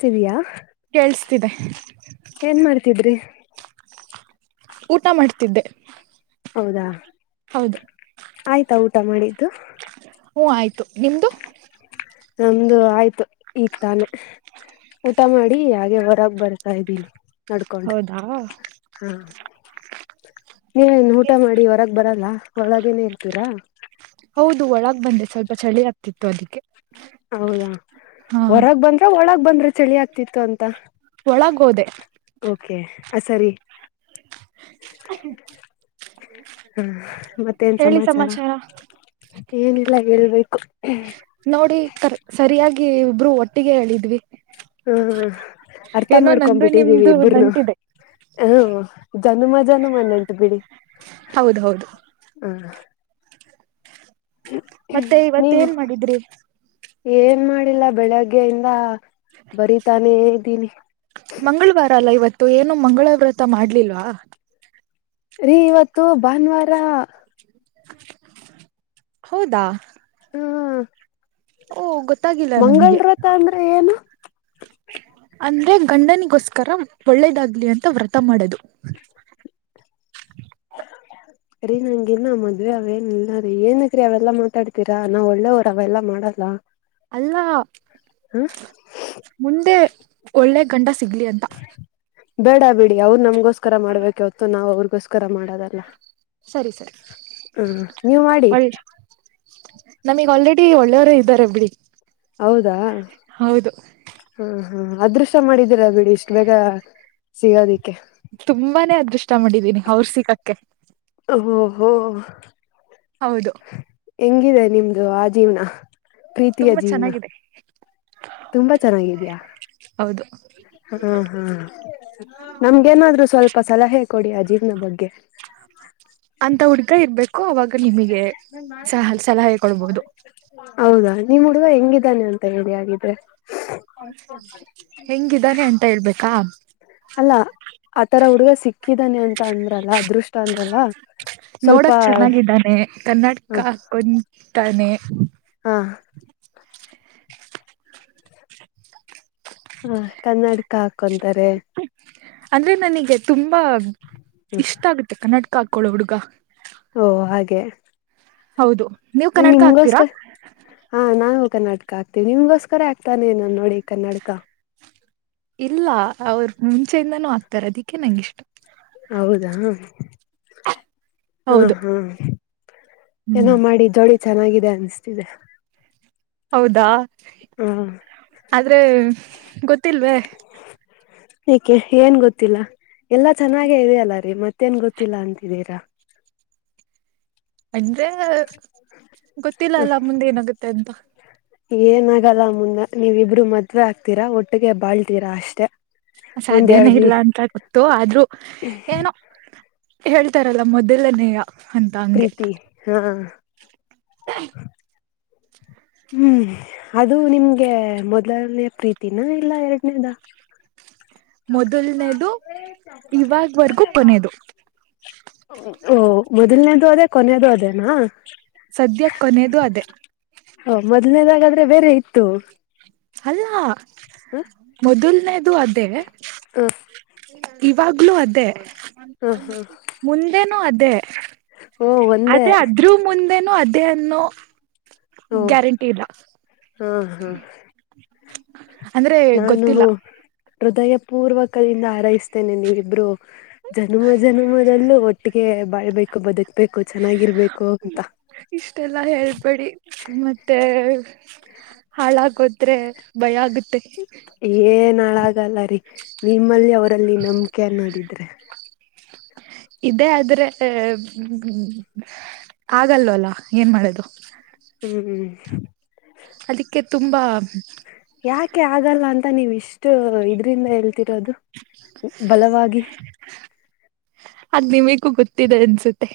ಸರಿಯಾ ಕೇಳ್ಸತ್ತಿದೆ ಮಾಡ್ತಿದ್ರಿ ಹೌದಾ ಹೌದು ಆಯ್ತಾ ಊಟ ಮಾಡಿದ್ದು ಹ್ ಆಯತು ನಮ್ದು ಆಯ್ತು ಈ ತಾನೆ ಊಟ ಮಾಡಿ ಹಾಗೆ ಹೊರ್ ತಬ್ ಬರ್ತಾ ಇ ಬ ನಡ್ಕೊಂಡು ಹೌದಾ ಹಾ ನೀನ್ ಊಟ ಮಾಡಿ ಹೊರಗ್ ಬರಲ್ಲ ಒಳಗೇನೆ ಇರ್ತೀರಾ ಅದಿಕ್ಕೆ ಹೌದಾ ಹೊರಗ್ ಬಂದ್ರ ಒಳಗ ಬಂದ್ರಿ ಚಳಿ ಆಗ್ತಿತ್ತು ಅಂತ ಒಳಗೋದೆ ಓಕೆ ಆ ಸರಿ ಹ್ಮ್ಮ್ ಹ್ಮ ಹೇಳಿ ಸಮಾಚಾರ ಏನೆಲ್ಲ ಹೇಳ್ಬೇಕು ನೋಡಿ ಕ ಸರಿಯಾಗಿ ಇಬ್ರು ಒಟ್ಟ ಒಟ್ಟಿಗೆ ಹೇಳಿದ್ವಿ ಹ್ಮ ಹ್ಮ ಅರ್ಥ ಏನೋ ನಂದು ಮಾಡ್ಕೊಂಡ್ಬಿಟ್ಟಿದ್ದೀವಿ ನಿಮ್ದು ಇಬ್ರನು ನಂಟಿದೆ ಹ್ಮ ಚನುಮ ಜನುಮ ನೆಂಟು ಬಿಡಿ ಹೌದ ಹೌದು ಹ ಮತ್ತೆ ಇವತ್ತ ನೀವು ಏನ್ ಮಾಡಿದ್ರಿ ಏನ್ ಮಾಡಿಲ್ಲ ಬೆಳಗ್ಗೆಯಿಂದ ಬರೀತಾನೆ ನಿ ಮಂಗಳವಾರ ಅಲ್ಲ ಇವತ್ತು ಏನು ಮಂಗಳ ವ್ರತ ಮಾಡ್ಲಿಲ್ವಾ ರೀ ಇವತ್ತು ಭಾನುವಾರ ಹೌದಾ ಹಾ ಓ ಗೊತ್ತ ಮಂಗಳ ರತ ಅಂದ್ರೆ ಏನು ಅಂದ್ರೆ ಗಂಡನಿಗೋಸ್ಕರ ಒಳ್ಳೇದಾಗ್ಲಿ ಅಂತ ವರ್ತ ಮಾಡೋದು [unintelligible] ಹ ಹ ರೀ ನಂಗಗೆಲ್ಲ ಮದ್ವೆ ಅವೇನ ಇಲ್ಲ ರೀ ಏನಗ್ರೀ ಅವೆಲ್ಲಾ ಮಾತಾಡ್ತೀರಾ ನಾ ಒಳ್ಳೆವ್ರ ಅವೆಲ್ಲಾ ಮಾಡಲ್ಲ ಅಲ್ಲ ಹ ಮುಂದೆ ಒಳ್ಳೆ ಗಂಡ ಸಿಗ್ಲಿ ಅಂತ ಬೇಡ ಬಿಡಿ ಅವ್ರು ನಮಗೋಸ್ಕರ ಮಾಡ್ಬೇಕ ಹೊತ್ತು ನಾವ್ ಅವ್ರ ಪುಸ್ಕರ ಮಾಡ ಸರಿ ಸರಿ [inaudible] ಹ್ಮ್ ನೀವ್ ಮಾಡಿ ಒಳ್ಳ ನಮಗ್ ಆಲ್ರೆಡಿ ಒಳ್ಳೆಯವರು ಇದ್ದಾರೆ ಬಿಡಿ ಹೌದಾ ಹೌದು ಹ್ಮ ಹಾ ಅದೃಶ ಮಾಡಿದ್ದೀರ ಬಿಡಿ ಇಷ್ಟ ಬೇಗ ಸಿಗೋದಿಕ್ಕೆ ತುಂಬಾನೇ ಅದೃಷ್ಟ ಮಾಡಿದ್ದೀನಿ ಅವರು ಸಿಕ್ಕಕ್ಕೆ ಓಹೋ ಹೌದು ಹೆಂಗಿದೆ ನಿಮ್ದು ಆ ಜೀವನ ಪ್ರೀತಿಯ ತುಂಬಾ ಜೀವನ ಚೆನ್ನಾಗಿದೆ ತುಂಬಾ ಚೆನ್ನಾಗಿದ್ಯಾ ಹೌದು ಹಾ ಹಾ ನಮ್ಗೇನಾದ್ರು ಸ್ವಲ್ಪ ಅ ಸಲಹೆ ಕೊಡಿ ಆ ಜೀವ್ನ ಬಗ್ಗೆ ಅಂತ ಹುಡ್ಗ ಇರ್ಬೇಕು ಅವಾಗ ನಿಮಗೆ ಸಹ ಸಲಹೆ ಕೊಡ್ಬೋದು ನಿಮ ಹುಡುಗ ಹೆಂಗಿದ್ದಾನೆ ಅಂತ ರಿ ಆಗಿದ್ರೆ ಹೆಂಗಿದ್ದಾನೆ ಅಟ ಹೇರ್ಬೇಕಾ ಅಲ್ಲ ಆತರ ಹುಡುಗ ಸಿಕ್ಕಿದಾನೆ ಅಂತ ಅಂದ್ರಲ್ಲ ಅದೃಷ್ಟ ಅಂದ್ರಲ್ಲ ಸ್ವಲ್ಪ ನೋಡಕ್ ಹ ತಾನೇ ಹಾ ಹಾ ಕನ್ನಡಕ ಕ್ಕ ಹಾಕೊಂತಾರೆ ಅಂದ್ರೆ ನನಗೆ ತುಂಬಾ ಇಷ್ಟ ಆಗುತ್ತೆ ಕನ್ನಡ ಕಾಕ್ಕೊಳ್ಳಳ ಹುಡುಗ ಓ ಹಾಗೆ ಹೌದು ನೀವ್ ಕನ್ನಡಕ ಹಾಕ್ತೀರಾ ನಿಮಗೋಸ್ಕರ ಹಾ ನಾ ಕನಾಟಕ ಆಗ್ತ ನಿಮ್ಗೋಸ್ಕರ ಆಗ್ತಾನೆ ನು ನೋಡಿ ಕನ್ನನಾಡಕ ಇಲ್ಲ ಅವರು ಮುಂಚೆಯಿಂದಾನೂ ಆಾಕ್ತಾರ ಅದಕ್ಕೆ ನಂಗ ಇಷ್ಟ ಹೌದಾ ಹಾ ಹೌದು ಹಾ ಏನೋ ಹ್ಮ್ ಮಾಡಿ ದೋಳ ಚೆನ್ನಾಗಿದೆ ಅನ್ಿಸತಿದೆ ಹೌದಾ ಆದ್ರೆ ಗೊತ್ತಿಲ್ವೇ ಏಕೆ ಏನ್ ಗೊತ್ತಿಲ್ಲ ಎಲ್ಲಾ ಚೆನ್ನಾಗೆ ಇದೆಯಲ್ಲ ಮತ್ತೇಏನ್ ಗೊತ್ತಿಲ್ಲಾ ಅಂತಿದ್ದೀರಾ ಅಂದ್ರೆ ಗೊತ್ತಿಲ್ಲ ಅಲ್ಲ ಮುಂದೆ ಏನಾಗುತ್ತೆ ಅಂತ ಏನ ಆಾಗಲ್ಲ ಮುಂದೆ ನೀವಿ ಇಬ್ರು ಮದ್ುವೆ ಆಗ್ತೀರಾ ಒಟ್ಟಿಗೆ ಬಾಳ್ತೀರಾ ಅಷ್ಟೆ ಸಾಧ್ಯನೇ ಒಂದೆರಡು ಇಲ್ಲ ಅಂತ ಗೊತ್ತು ಆದ್ರೂ ಏನೋ. ಹೇಳ್ತಾರಲ್ಲ ಮೊದಲನೇಯ. ಪ್ರೀತಿ ಹಾ. [unintelligible] ಹ್ಮ್ ಅದು ನಿಮ್ಗೆ ಮೊದಲನೇ ಪ್ರೀತಿನ ಇಲ್ಲ ಎರಡನೇದ. ಮೊದಲನೇದು [unintelligible] ಇವಾಗ್ವರ್ಗೂ ಕೊನೆದು ಓ ಮೊದಲನೇದು ಅದೇ ಕೊನೆಯದುೂ ಅದೇನಾ. ಸದ್ಯ ಕೊನದು ಅದೇ. ಮೊದ್ಲೇದಾಗಾದ್ರೆ ಬೇರೆ ಇತ್ತು. ಅಲ್ಲ. ಹ ಮೊದಲ್ನೇ. ಅದು ಅದೇ ಇವಾಗ್ಲುೂ ಅದೇ. ಹ ಹ ಮುಂದೆ. ಅದೇ. ಓ ಒಂದೇ ಅದೇ ಅದ್ರೂ ಮುಂದೆನು ಅದ ದೆ ಅನ್ನು. ಓ ಗ್ಯಾರಂಟಿ ಇಲ್ಲ ಹಾ ಹಾ ಅಂದ್ರೆ ನಾನು ಗೊತ್ತಿಲ್ಲ. ಹೃದಯ ಪೂರ್ವಕದಿಂದ ಹಾರೈಸ್ತೇನೆ ನೀವಿ ಇಬ್ರು. ಜನ್ಮ ಜನ್ಮದಲ್ಲೂ ಒಟ್ಟಿಗೆ. ಬಬೇಕು ಬದ. ಬೇಕು ಚೆನ್ನಾಗಿರ್ಬೇಕು ಅಂತ. ಇಷ್ಟೆಲ್ಲಾ ಹೇಳ್ಬೇಡಿ ಮತ್ತೆ ಹಾಳ ಹಾಕೋದೆ ಭಯ ಆಗ. ಏನ್ಳ. ಲ್ಲ ರ. ನಿಮ್ಮಲ್ಲಿ ಅವರಲ್ಲಿ ನಂಬಿಕೆ ಅನ್ನೋದಿಲ್ಲ. ಹ್ಮ್ಮ್. ಇದೇ ಆದ್ರೆ ಆಗಲ್ವಲ್ಲ ಏನ್ ಮಾಡದು. ಹ್ಮ್ ಹ್ಮ್. ಹ್ಮ್ಮ್. ಅದಕ್ಕೆ ತುಂಬಾ. ಯಾಕೆ ಆಗಲ್ಲ ಅಂತ ನೀವ್ ಇಷ್ಟು ಇದ್ರಿಂದ ಹೇಳ್ತೀ. ರದು ಬಲವಾಗಿ. ಅ್ ನಿಮಗೂ ಗೊತ್ತಿದೆ ಅನ್ಸುತ್ತೆ.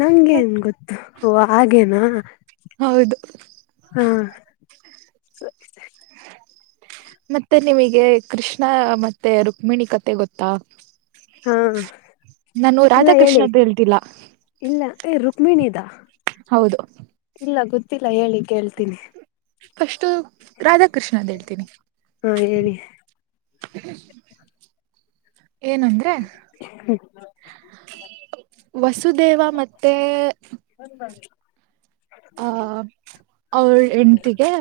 ನಂ ನ್ ಗೊತ್ತು ಓ ಹಾಗೇನಾ. ಹಾ. ಹೌದು. ಸರಿ ಸರಿ. ಮತ್ತೆ ನಿಮಗೆ ಕೃಷ್ಣ ಮತ್ತೆ ರುಕ್ಮಿಣಿ ಕತೆ ಗೊತ್ತಾ. ಹಾ. ನಾನು ಇಲ್ಲ ರಾಧಾಕೃಷ್ಣ ಹೇಳಿ ಅಂತ ಹೇಳ್ತಿಲ್ಲ. ಇಲ್ಲ ಏ ರುಕ್ಮಿಣಿದಾ. ಹೌದು. ಇಲ್ಲ ಗೊತ್ತಿಲ್ಲ ಹೇಳಿ. ಕೇಳ್ತೀನಿ. ಅಷ್ಟ. ರಾಧಾಕೃಷ್ಣ ಅಂತ ಹೇಳ್ತೀನಿ. ಹಾ ಹೇಳಿ ಹ್ಮ. ಏನಂದ್ರೆ. ವಸುದೇವ ಮತ್ತೆ. ಹ ಸರಿ. ಆ ಅವಳ ಹೆಂಡತಿಗೆ.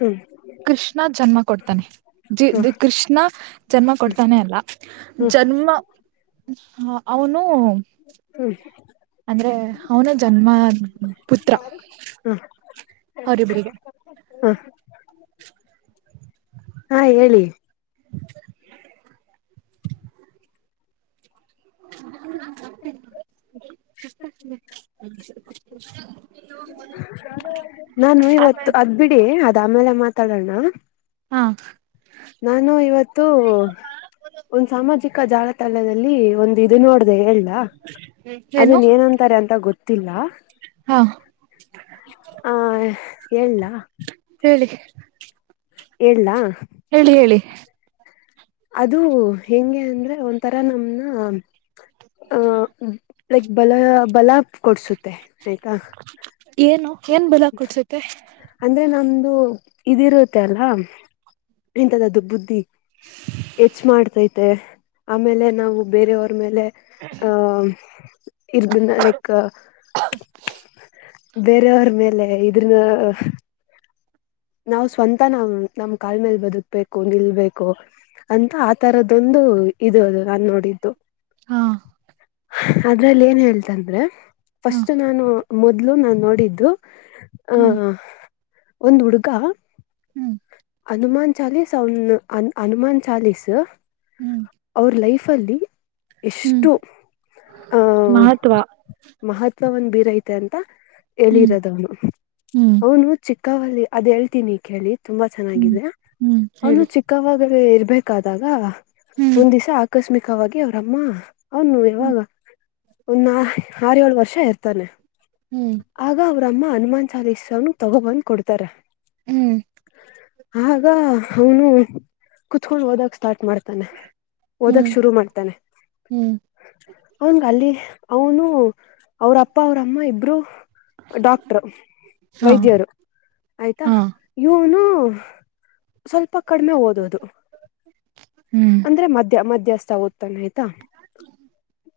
ಹ್ಮ್ ತಾನೆ. ಜಿ ಹಾ ಕೃಷ್ಣ. ಜನ್ಮ ಕೊಡ್ತಾನೆ ಅಲ್ಲ ಹ್ಮ್ ಜನ್ಮ ಹ ಅವನು ಹ್ಮ್ ಅಂದ್ರೆ ಅವನ ಜನ್ಮ ಪುತ್ರ ಅವರಿಬ್ಬರಿಗೆ ಹ ಹಾ ಹೇಳಿ ಹ ಷ್ಟ ನಾನು ಇವತ್ತು ಆಮೇಲೆ ಅದ್ ಬಿಡಿ ಅದಮೇಲೆ ಮಾತಾಡೋಣ ಹ ನಾನು ಇವತ್ತು ಒಂದ್ ಸಾಮಾಜಿಕ ಜಾಲತಾಣದಲ್ಲಿ ಒಂದು ಇ ನೋಡ್ದ ಹಲ್ಲ ಏನು ಅದನ್ ಏನಂತಾರೆ ಅಂತ ಗೊತ್ತಿಲ್ಲ ಹಾ ಆ ಹೇಳಲ್ಲ ಹೇಳಿ ಹಳ್ಲಾ ಹೇಳಿ ಹೇಳಿ ಅದು ಹೆಂಗೆ ಅಂದ್ರೆ ಒಂಥರ ನಮ್ನ ಹ ಹ್ಮ್ ಲೈಕ್ ಬಲ ಬಲ ಕೊಡ್ಸುತ್ತೆ ಮ ಆಯ್ತಾ ಏನು ಏನ್ ಬಲ ಕೊಡ್ಸುತ್ತೆ ಅಂದ್ರೆ ನಮ ಇದು ಇದಿರುತ್ತೆ ಅಲ್ಲ ಎಂಂತದದ್ದು ಬುದ್ಧಿ ಹೆಚ್ ಮಾಡ್ತೈತೆ ಆಮೇಲೆ ನಾವು ಬೇರೆಯವರ ಮೇಲೆ ಹ ಇರ್ಬನ್ನ ಲೈಕ್ ಬೇರೆಯವ್ರ ಮೇಲೆ ಅ ನಾವ್ ಸ್ವಂತ ನಾವ್ ನಮ್ ಕಾಲ್ ಮೇಲ್ ಬದುಕ್ಬೇಕು ನಿಲ್ಬೇಕು ಅಂತ ಆತರದೊಂದು ಒಂದು ಇದು ಅದು ನನ್ ನೋಡಿದ್ದು ಹಾ ಅದ್ರಲ್ಲಿ ಏನ್ ಹೇಳ್ತಂದ್ರೆ ಹಾ ಫಸ್ಟ್ ನಾನು ಮೊದ್ಲು ನಾನು ನೋಡಿದ್ದು ಹ್ಮ್ ಆಹ ಒಂದು ಹುಡುಗ [inaudible] ಹ್ಮ್ ಹನುಮನ್ ಚಾಾಲಿಸಸ್ ಹನುಮನ್ ಚಾಾಲಿಸಸ್ ಹ್ಮ್ ಅವ್ರ ಲೈಫ್ಲ್ಲಿ ಹ್ಮ್ ಎಷ್ಟು ಆಹ್ ಮಹತ್ವ ಮಹತ್ವವನ್ನು ಬೀರೈತ ಅಂತ ಹ್ಮ್ ಹೇಳಿರೋದ ಅವನು ಹ್ಮ್ ಅವನು ಚಿಕ್ಕ ಕಾವಾಲಿ ಅದ ಹೇಳ್ತೀನಿ ಕೇಳಿ ತುಂಬಾ ಹ್ಮ್ ಚೆನ್ನಾಗಿದ ಹ್ಮ್ ಅವನು ಹೇಳಿ ಚಿಕ್ಕವಾಗ ಹಾಗೇ ಇರ್ಬೇಕಾದಾಗ ಹ್ಮ್ ಒಂದ್ ದಿವಸ ಆಕಸ್ಮಿಕ ವಾಗಿ ಅವ್ರಮ್ಮ ಹ್ಮ್ ಹೌನುಾವಾಗ ಒಂದ ಆ ಆರ ಏಳ ವರ್ಷ ಇರ್ತಾನೆ ಹ್ಮ್ ಆಗ ಅವ್ರಮ್ಮ ಅ ಸಾ ಸ ದೇಶನು ತಗೊಬಂದ್ ಕೊಡ್ತಾರೆ ಹ್ಮ್ ಆಗ ಅವನು ಕುತ್ಕೊಂಡ್ ಹದಕ್ ಸ್ಟಾರ್ಟ ಮಾಡ್ತಾರೆ ಓದಕ್ ಹ್ಮ್ ಶುರು ಮಾಡ್ತಾನೆ ಹ್ಮ್ ಅವನ್ಗ ಅಲ್ಲಿ ಅವನು ಅವ್ರ ಅಪ್ಪ ಅವ್ರಮ್ಮ ಇಬ್ರು ಡಾಕ್ಟರು ಹಾ ವೈದ್ಯರು ಆಯ್ತಾ ಹಾ ಇವನು ಸ್ವಲ್ಪ ಕಡಿಮೆ ಓದದು ಹ್ಮ್ ಅಂದ್ರೆ ಮದ್ಯ ಮಧ್ಯಸ್ಥ ಆಗತ ಆ್ತ ಹ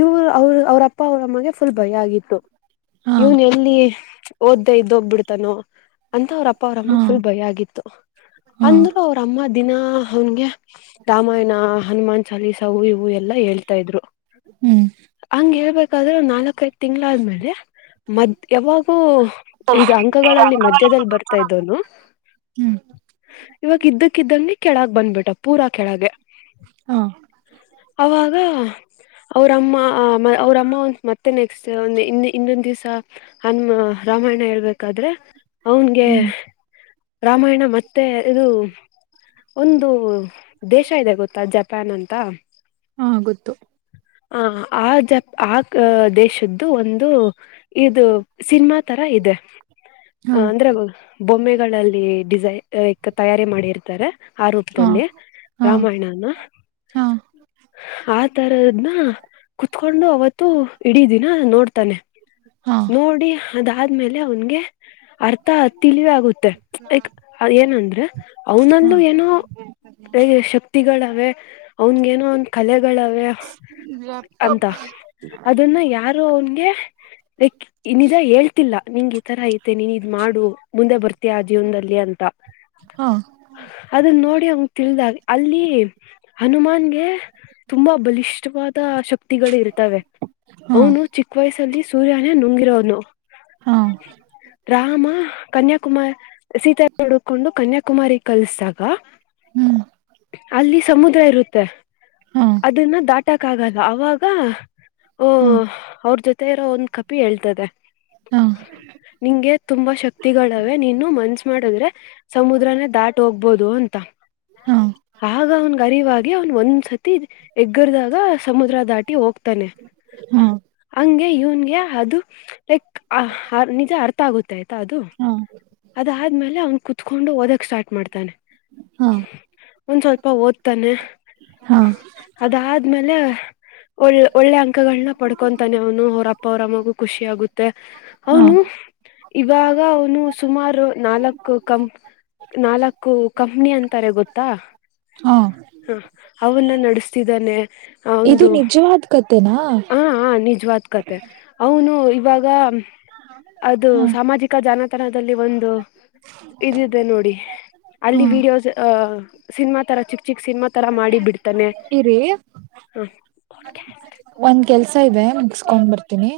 ಇವರು ಅವರು ಅವ್ರಪ್ಪ ಅವ್ರಮ್ಮಗೆ ಫುಲ್ ಭಯ ಆಗಿತ್ತು ಹಾ ಇವನ್ ಎಲ್ಲಿ ಓದ್ದ ಇದ್ದ ಹೋಗ್ಬಿಡ್ತಾನೋ ಅಂತ ಅವ್ರ ಅಪ್ಪ ಅವ್ರಮ್ಮ ಹಾ ಫುಲ್ ಭಯ ಆಗಿತ್ತು ಹಾ ಅಂದ್ರರು ಅವ್ರಮ್ಮ ದಿನಾ ಅವನ್ಗೆ ರಾಮಾಯಣ ಹನುಮಾನ್ ಚಾಲೀಸಾ ಹೂ ಇವು ಎಲ್ಲಾ ಹೇಳ್ತಾ ಇದ್ರು ಹ್ಮ್ ಹಂಗ್ ಹೇಳ್ಬೇಕಾದ್ರೆ ನಾಲ್ಕೈದ ತಿಂಗಳಾದ್ಮೇಲೆ ಮದ್ ಯಾವಾಗೂ ಇದು ಅಂಕಗಳಲ್ಲಿ ಮಧ್ಯದಲ್ಲಿ ಬರ್ತಾ ಇದವನು ಹ್ಮ್ ಇವಾಗ ಇದ್ದಕ್ಕಿದ್ದ ಕೆಳಗ್ ಬಂದ್ಬಿಟ ಪೂರಾ ಕೆಳಗೆ ಹಾ ಅವಾಗ ಅವರಮ್ಮ ಅವ್ರಮ್ಮ ಒ ಮತ್ತೆನೆ ಸಂದ ಇನ್ನ ಇನ್ನೊ ದಿವಿಸ ಹನ್ ರಾಮಾಯಣ ಹೇಳ್ಬೇಕಾದ್ರೆ ಅವನ್ಗೆ ಹ್ಮ್ ರಾಮಾಯಣ ಮತ್ತೆ ಇದು ಒಂದು ದೇಶ ಇದೆ ಗೊತ್ತಾ ಜಪಾನ್ ಅಂತ ಹಾ ಗೊತ್ತು ಆ ಆ ಜ ಆ ದೇಶದ್ದು ಒಂದು ತ ಇದು ಸಿನಿಮಾ ತರ ಇದೆ ಹಾ ಹ ಅಂದ್ರಗೋ ಬೊಮ್ಮೆಗಳಲ್ಲಿ ಡಿಸೈ ತಯಾರಿ ಮಾಡಿರ್ತಾರೆ ಆ ಹಾ ರೂಪದಲ್ಲಿ ಹಾ ರಾಮಾಯಣನ ಹಾ ಆ ತರದನ ಕುತ್ಕೊಂಡು ಅವತ್ತು ಇಡೀ ದಿನ ನೋಡ್ತಾನೆ ಹಾ ನೋಡಿ ಅದಾದ್ಮೇಲೆ ಅವನ್ಗೆ ಅರ್ಥ ತಿಳಿವೇ ಆಗುತ್ತೆ ಲೈಕ್ ಏನಂದ್ರೆ ಅವನಲ್ಲೂ ಏನೋ ಶಕ್ತಿಗಳವೆೆ ಅವನ್ಗೇನೋ ಒನ್ ಕಲೆಗಳವೆೆ ಅಂತ ಅದನ್ನ ಯಾರು ಅವನ್ಗೆ ಲೈಕ್ ನಿಜ ಹೇಳ್ತಿಲ್ಲ ನಿಂಗ [unintelligible] ನೀನ್ ಇದ್ ಮಾಡು ಮುಂದೆ ಬರ್ತೀಯ ಆ ಜೀವನದಲ್ಲಿ ಅಂತ ಹಾ ಅದನ್ನ ನೋಡಿ ಅವನ್ ತಿಳಿದಾಗ ಅಲ್ಲಿ ಹನುಮಾನ್ಗೆ ತುಂಬಾ ಬಲಿಷ್ಠವಾದ ಶಕ್ತಿಗಳು ಇರ್ತವೆ ಹಾ ಅವನು ಚಿಕ್ಕ ವಯಸ್ಸಲ್ಲಿ ಸೂರ್ಯ ನುಂಗಿರ ಹ ಹಾ ಹಾ ರಾಮ ಕನ್ಯಾಕುಮಾರ್ ಸೀತ ಹುಡುಕೊಂಡು ಕನ್ಯಾಕುಮಾರಿ ಕಲ್ಸಿದಾಗ ಹ್ಮ್ ಅಲ್ಲಿ ಸಮುದ್ರ ಇರುತ್ತೆ ಹಾ ಅದನ್ನ ದಾಟ್ ಇತ್ತಕ್ಕಾಗಲ್ಲ ಅವಾಗ ಓ ಹಾ ಅವ್ರ ಜೊತೆ ಮತ್ತ ಇರೋ ಒಂದ್ ಕಪಿ ಹೇಳ್ತದೆ ಹಾ ಗೆ ತುಂಬಾ ಶಕ್ತಿಗಳವೆೆ ನೀನು ಮನ್ಸ್ ಮಾಡಿದ್ರೆ ಸಮುದ್ರನೇ ದಾಟ್ ಹೋಗ್ಬೋದು ಅಂತ ಹಾ ಆಗ ಅವ್ನ್ ಗರಿವಾಗಿ ಅವ್ನ್ ಒಂದ ಸತಿ ಎಗ್ಗರದಾಗ ಸಮುದ್ರ ದಾಟಿ ಹೋಗ್ತಾನೆ. ಹಾ. ಹಂಗೆ ಇವನ್ಗೆ ಅದು. ಲೈಕ್ ನಿಜ ಆರ್. ಆ ಆಯ್ತಾ ಅದು ಹಾ ಅದಾದ್ಮೇಲೆ ಅವನ್ ಕುತ್ಕೊಂಡು ಓದಕ್ ಸ್ಟಾರ್ಟ್ ಮಾಡ್ತಾನೆ. ಹಾ ಒಂದ್ ಸ್ವಲ್ಪ ಓದ್ತಾನೆ. ಹಾ ಹಾ ಅದಾದ್ಮೇಲೆ. ಒಳ್ಳ ಒಳ್ಳೆ ಅಂಕಗಳನ್ನ ಪಡ್ಕೊಂತಾನೆ ಅವನು ಅವ್ರ ಅಪ್ಪ ಅವರಮ್ಮಗು ಖುಷಿ ಆಗುತ್ತೆ ಹಾ ಅವನು. ಇವಾಗ ಅವನು ಸುಮಾರು ನಾಲ್ಕು ಕಂ ನಾಲ್ಕು ಕಂಪ್ನಿ ಅಂತಾರೆ ಗೊತ್ತಾ. ಹಾ ಹ ಅವನ್ನ ನ. ಸ್ತಿದ್ದಾನೆ. ಇದು ನಿಜವಾದ್ ಕತೆೆನಾ. ಹ ನಿಜವಾದ ಕತೆ ಅವನು ಇವಾಗ. ಅದು ಹಾ ಸಾಮಾಜಿಕ ಜಾಲತಾಣದಲ್ಲಿ ಒಂದು. ಇದಿದೆ ನೋಡಿ ಹಾ ಅಲ್ಲಿ ವಿಡಿಯೋಸ್ ಅಹ. ಸಿನಮಾ ತರ ಚಿಕ್ ಚಿಕ್ ಸಿನಿಮಾ ತರ ಮಾಡಿ ಬಿಡ್. ತಾನೆ ಇರಿ ಹಾ. [unintelligible] ಒಂದ್ ಕೆಲ್ಸ. ಇದೆ ಮುಗಸ್ಕೊಂಡ್ ಬರ್ತೀನಿ.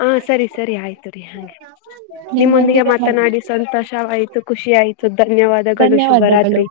ಹಾ ಸರಿ ಸರಿ ಆಯ್ತು ರರಿ ಹಂಗೆ. ನಿಮ್ಮೊಂದಿಗೆ ಮಾತನಾಡಿ ಸಂತೋಷವಾಯ್ತು. ಖುಷಿ ಆಯ್ತು. ಧನ್ಯವಾದಗಳು ಧನ್ಯವಾದಗಳು ಶುಭರಾತ್ರಿ.